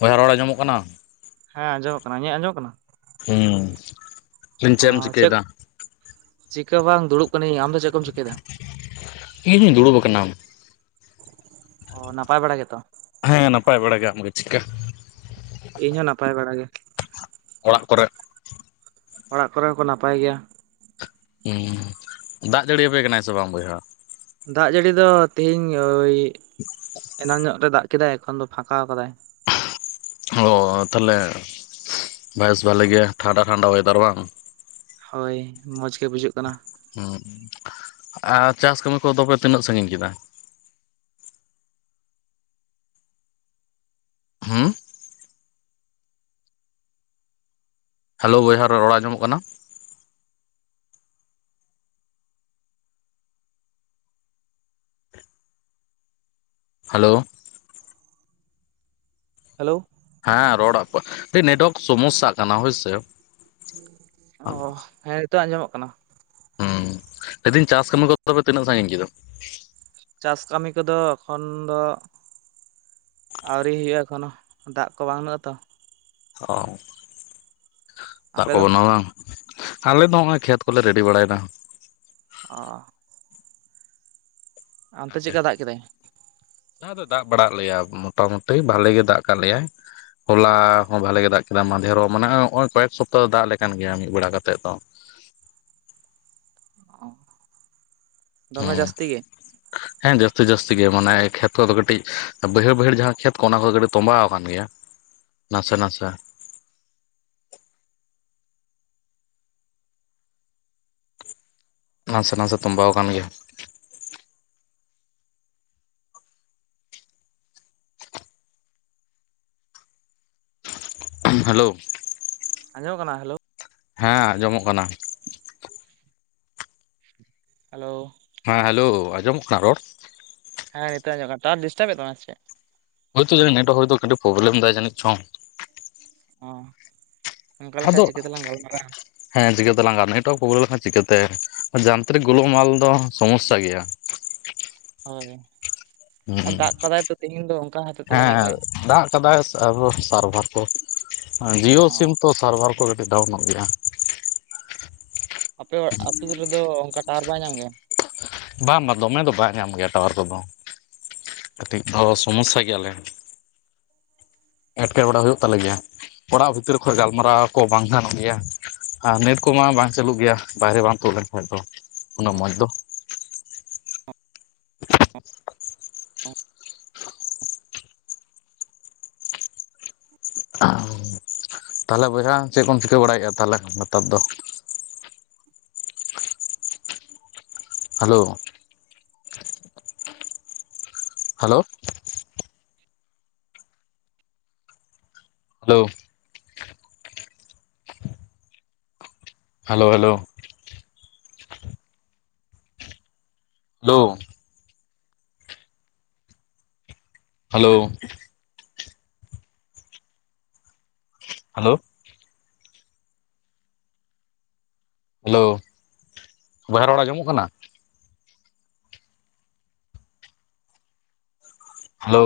ᱵᱚᱭᱦᱟ ᱨᱚᱲ ᱟᱸᱡᱚᱢᱚᱜ ᱠᱟᱱᱟ? ᱦᱮᱸ ᱟᱸᱡᱚᱢᱚᱜ ᱠᱟᱱᱟ᱾ ᱤᱧᱟᱹᱜ ᱟᱸᱡᱚᱢ ᱠᱟᱱᱟ? ᱦᱩᱸ! ᱚ ᱪᱮᱢ ᱪ ᱪᱮᱫ ᱠᱮᱫᱮᱫᱟ? ᱪᱤᱠᱟᱹ ᱵᱟᱝ ᱫᱩᱲᱩᱵ ᱠᱟᱹᱱᱟᱹᱧ᱾ ᱟᱢ ᱫᱚ ᱪᱮᱫ ᱠᱚᱢ ᱪᱤᱠᱟᱹᱭᱫᱟ? ᱤᱧ [unintelligible] ᱚ ᱱᱟᱯᱟᱭ ᱵᱟᱲᱟ ᱜᱮᱛᱚ ᱦᱮᱸ ᱱᱟᱯᱟᱭ ᱵᱟᱲᱟ ᱟᱢ ᱜᱮ ᱪᱮᱫᱠᱟ? ᱤᱧ ᱦᱚᱸ ᱱᱟᱯᱟᱭ ᱵᱟᱲᱟ ᱜᱮ᱾ ᱚᱲᱟᱜ ᱠᱚᱨᱮ ᱚᱲᱟᱜ ᱠᱚᱨᱮ ᱦᱚᱸᱠᱚ ᱱᱟᱯᱟᱭ ᱜᱮᱭᱟ᱾ ᱦᱮᱸ ᱫᱟᱜ ᱡᱟᱹᱲᱤᱭᱟᱯᱮ ᱠᱟᱱᱟᱭ ᱥᱮ ᱵᱟᱝ ᱵᱚᱭᱦᱟ? ᱫᱟᱜ ᱡᱟᱹᱲᱤ ᱫᱚ ᱛᱤᱦᱤᱧ ᱳᱭ ᱮᱱᱟᱝ ᱧᱚᱜ ᱨᱮ ᱫᱟᱜ ᱠᱮᱫᱟᱭ ᱮᱠᱷᱚᱱ ᱫᱚ ᱯᱷᱟᱠᱟ ᱟᱠᱟᱫᱟᱭ᱾ ᱚ ᱛᱟᱦᱚᱞᱮ ᱵᱮᱥ ᱵᱷᱟᱞᱮ ᱜᱮ ᱴᱷᱟᱱᱰᱟ ᱴᱷᱟᱱᱰᱟ ᱚᱭᱮᱫᱟᱨ ᱵᱟᱝ ᱦᱳᱭ ᱢᱚᱡᱽ ᱜᱮ ᱵᱩᱡᱟᱹᱜ ᱠᱟᱱᱟ᱾ [unintelligible] ᱟᱨ ᱪᱟᱥ ᱠᱟᱹᱢᱤ ᱠᱚᱫᱚᱯᱮ ᱛᱤᱱᱟᱹᱜ ᱥᱟᱸᱜᱤᱧ ᱠᱮᱫᱟ? ᱦᱩᱸ ᱦᱮᱞᱳ ᱵᱚᱭᱦᱟ ᱨᱚᱲ ᱟᱸᱡᱚᱢᱚᱜ ᱠᱟᱱᱟ? ᱦᱮᱞᱳ ᱦᱮᱞᱳ ᱦᱮᱸ ᱨᱚᱲ ᱠᱞ [unintelligible] ᱟᱹᱰᱤ ᱱᱮᱴᱣᱟᱨᱠ ᱥᱚᱢᱚᱥᱥᱟ ᱠᱟᱱᱟ ᱦᱳᱭᱥᱮ ᱚ ᱦᱮᱸ ᱱᱤᱛᱳᱜ ᱟᱸᱡᱚᱢᱚᱜ ᱠᱟᱱᱟ᱾ ᱦᱩᱸ ᱞᱟᱹᱭᱫᱟᱹᱧ ᱪᱟᱥ ᱠᱟᱹᱢᱤ ᱠᱚ ᱫᱚ ᱛᱚᱵᱮ ᱛᱤᱱᱟᱹᱜ ᱥᱟᱹᱜᱤᱸᱧ ᱠᱮᱫᱟ? ᱪᱟᱥ ᱠᱟᱹᱢᱤ ᱠᱚᱫᱚ ᱮᱠᱷᱚᱱ ᱫᱚ ᱟᱹᱣᱨᱤ ᱦᱩᱭᱩᱜᱼᱟ ᱮᱠᱷᱚᱱᱚ ᱫᱟᱜ ᱠᱚ ᱵᱟᱹᱱᱩᱜ ᱟᱛᱚ ᱚ ᱟᱯᱮ ᱫᱚ [unintelligible] ᱟᱞᱮ ᱫᱚ ᱦᱚᱸᱜᱻᱚᱭ ᱠᱷᱮᱛ ᱠᱚᱞᱮ ᱨᱮᱰᱤ ᱵᱟᱲᱟᱭᱮᱫᱟ᱾ ᱚ ᱟᱱᱛᱮ ᱪᱮᱫ ᱠᱟ ᱫᱟᱜ ᱠᱮᱫᱟᱭ᱾ ᱫᱟᱜ ᱫᱚ ᱫᱟᱜ ᱵᱟᱲᱟᱜ ᱞᱮᱭᱟ ᱢᱚᱴᱟᱢᱩᱴᱤ ᱵᱷᱟᱞᱤ ᱜᱮ ᱫᱟᱜ ᱠᱟᱜ ᱞᱮᱭᱟᱭ᱾ ᱦᱚᱞᱟ ᱦᱚᱸ ᱵᱷᱟᱞᱮ ᱜᱮ ᱫᱟᱜ ᱠᱮᱫᱟ ᱢᱟᱸᱫᱷᱮᱨ ᱦᱚᱸ [unintelligible] ᱦᱚᱜᱻᱚᱭ ᱠᱚᱭᱮᱠ ᱥᱚᱯᱛᱟ ᱫᱟᱜ ᱟᱞᱮ ᱠᱟᱱ ᱜᱮᱭᱟ ᱢᱤᱫ ᱵᱮᱲᱟ ᱠᱟᱛᱮ ᱫᱚ᱾ ᱚᱸ ᱫᱚᱢᱮ ᱦᱩᱸ ᱡᱟᱹᱥᱛᱤ ᱜᱮ ᱦᱮᱸ ᱡᱟᱹᱥᱛᱤ ᱡᱟᱹᱥᱛᱤ ᱜᱮ ᱢᱟᱱᱮ ᱠᱷᱮᱛ ᱠᱚᱫᱚ ᱠᱟᱹᱴᱤᱡ ᱵᱟᱹᱭᱦᱟᱹᱲ ᱵᱟᱹᱭᱦᱟᱹᱲ ᱡᱟᱦᱟ ᱠᱷᱮᱛ ᱠᱚ ᱚᱱᱟ ᱠᱚ ᱠᱟᱹᱴᱤᱡ ᱛᱚᱸᱵᱟᱣ ᱟᱠᱟᱱ ᱜᱮᱭᱟ᱾ ᱱᱟᱥᱮ ᱱᱟᱥᱮ [inaudible] ᱱᱟᱥᱮ ᱱᱟᱥᱮ ᱛᱚᱸᱵᱟᱣ ᱟᱠᱟᱱ ᱜᱮᱭᱟ [unintelligible] ᱦᱮᱞᱳ ᱟᱸᱡᱚᱢᱚᱜ ᱠᱟᱱᱟ ᱦᱮᱞᱳ ᱦᱮᱸ ᱟᱸᱡᱚᱢᱚᱜ ᱠᱟᱱᱟ᱾ ᱦᱮᱞᱳ ᱦᱮᱸ ᱦᱮᱞᱳ ᱟᱸᱡᱚᱢᱚᱜ ᱠᱟᱱᱟ ᱨᱚᱲ ᱦᱮᱸ ᱱᱤᱛᱚᱜ ᱟᱸᱡᱚᱢᱚᱜ ᱠᱟᱱᱟ ᱴᱟᱶᱟᱨ ᱰᱤᱥᱴᱟᱵ ᱮᱫ ᱛᱟᱢᱟ ᱥᱮ ᱪᱮᱫ? ᱦᱳᱭᱛᱳ ᱡᱟᱹᱱᱤᱡ ᱱᱮᱴᱣᱟᱨᱠ ᱦᱳᱭ ᱛᱚ ᱠᱟᱹᱴᱤᱡ ᱯᱚᱵᱞᱮᱢ ᱫᱟᱭ ᱡᱟᱹᱱᱤᱡ ᱪᱚ ᱚ ᱚᱱᱠᱟ ᱞᱮᱠᱷᱟᱡ ᱟᱫᱚ ᱪᱤᱠᱟᱹᱛᱮᱞᱟᱝ ᱜᱟᱞᱢᱟᱨᱟᱜᱼᱟ ᱦᱮᱸ ᱪᱤᱠᱟᱹ ᱛᱮᱞᱟᱝ [unintelligible] ᱱᱮᱴᱣᱟᱨᱠ ᱯᱚᱵᱞᱮᱢ ᱞᱮᱱᱠᱷᱟᱱ ᱪᱤᱠᱟᱹ ᱛᱮ ᱡᱟᱱᱛᱨᱤᱠ ᱜᱩᱞᱳ ᱢᱟᱞ ᱫᱚ ᱥᱚᱢᱚᱥᱥᱟ ᱜᱮᱭᱟ᱾ ᱦᱳᱭ ᱟᱨ ᱦᱩᱸ ᱫᱟᱜ ᱠᱟᱫᱟᱭ ᱛᱚ ᱛᱤᱦᱤᱧ ᱫᱚ ᱚᱱᱠᱟ ᱦᱟᱛᱮᱫ ᱛᱮ ᱡᱟᱹᱱᱤᱡ ᱦᱮᱸ ᱠᱷᱟᱡᱽ ᱫᱟᱜ ᱠᱟᱫᱟᱭ ᱟᱨᱚ ᱥᱟᱨᱵᱷᱟᱨ ᱠᱚ ᱡᱤᱭᱳ ᱥᱤᱢ ᱛᱚ ᱥᱟᱨᱵᱷᱟᱨ ᱠᱚ ᱠᱟᱹᱴᱤᱡ ᱰᱟᱣᱩᱱᱚᱜ ᱜᱮᱭᱟ᱾ ᱟᱯᱮ [unintelligible] ᱟᱹᱛᱩ ᱨᱮᱫᱚ ᱚᱱᱠᱟ ᱴᱟᱣᱟᱨ ᱵᱟᱭ ᱧᱟᱢ ᱜᱮᱭᱟ ᱵᱟᱝ ᱵᱟᱝ ᱫᱚᱢᱮ ᱫᱚ ᱵᱟᱭ ᱧᱟᱢ ᱜᱮᱭᱟ ᱴᱟᱣᱟᱨ ᱠᱚᱫᱚ᱾ ᱠᱟᱹᱴᱤᱡ [unintelligible] ᱥᱚᱢᱚᱥᱥᱟ ᱜᱮᱭᱟ ᱞᱮ ᱮᱴᱠᱮᱦᱚᱬᱮ ᱦᱩᱭᱩᱜ ᱛᱟᱞᱮ ᱜᱮᱭᱟ ᱚᱲᱟᱜ ᱵᱷᱤᱛᱤᱨ ᱠᱷᱚᱡᱽ ᱜᱟᱞᱢᱟᱨᱟᱣ ᱠᱚ ᱵᱟᱝ ᱜᱟᱱᱚᱜ ᱜᱮᱭᱟ᱾ ᱟᱨ ᱱᱮᱴ ᱠᱚᱢᱟ ᱵᱟᱝ ᱪᱟᱹᱞᱩᱜ ᱜᱮᱭᱟ ᱵᱟᱭᱨᱮ ᱵᱟᱢ ᱛᱩᱫ ᱞᱮᱱᱠᱷᱟᱱ ᱫᱚ ᱩᱱᱟᱹᱜ ᱢᱚᱸᱡᱽ ᱫᱚ᱾ [inaudible] [unintelligible] ᱛᱟᱦᱞᱮ ᱵᱚᱭᱦᱟ ᱟᱢ ᱪᱮᱫ ᱠᱚᱢ ᱪᱤᱠᱟᱹ ᱵᱟᱲᱟᱭᱮᱫᱼᱟ ᱛᱟᱦᱞᱮ hello hello hello hello hello hello hello hello hello ᱵᱚᱭᱦᱟ ᱨᱚᱲ ᱟᱸᱡᱚᱢ ᱚᱜ ᱠᱟᱱᱟ ᱦᱮᱞᱳ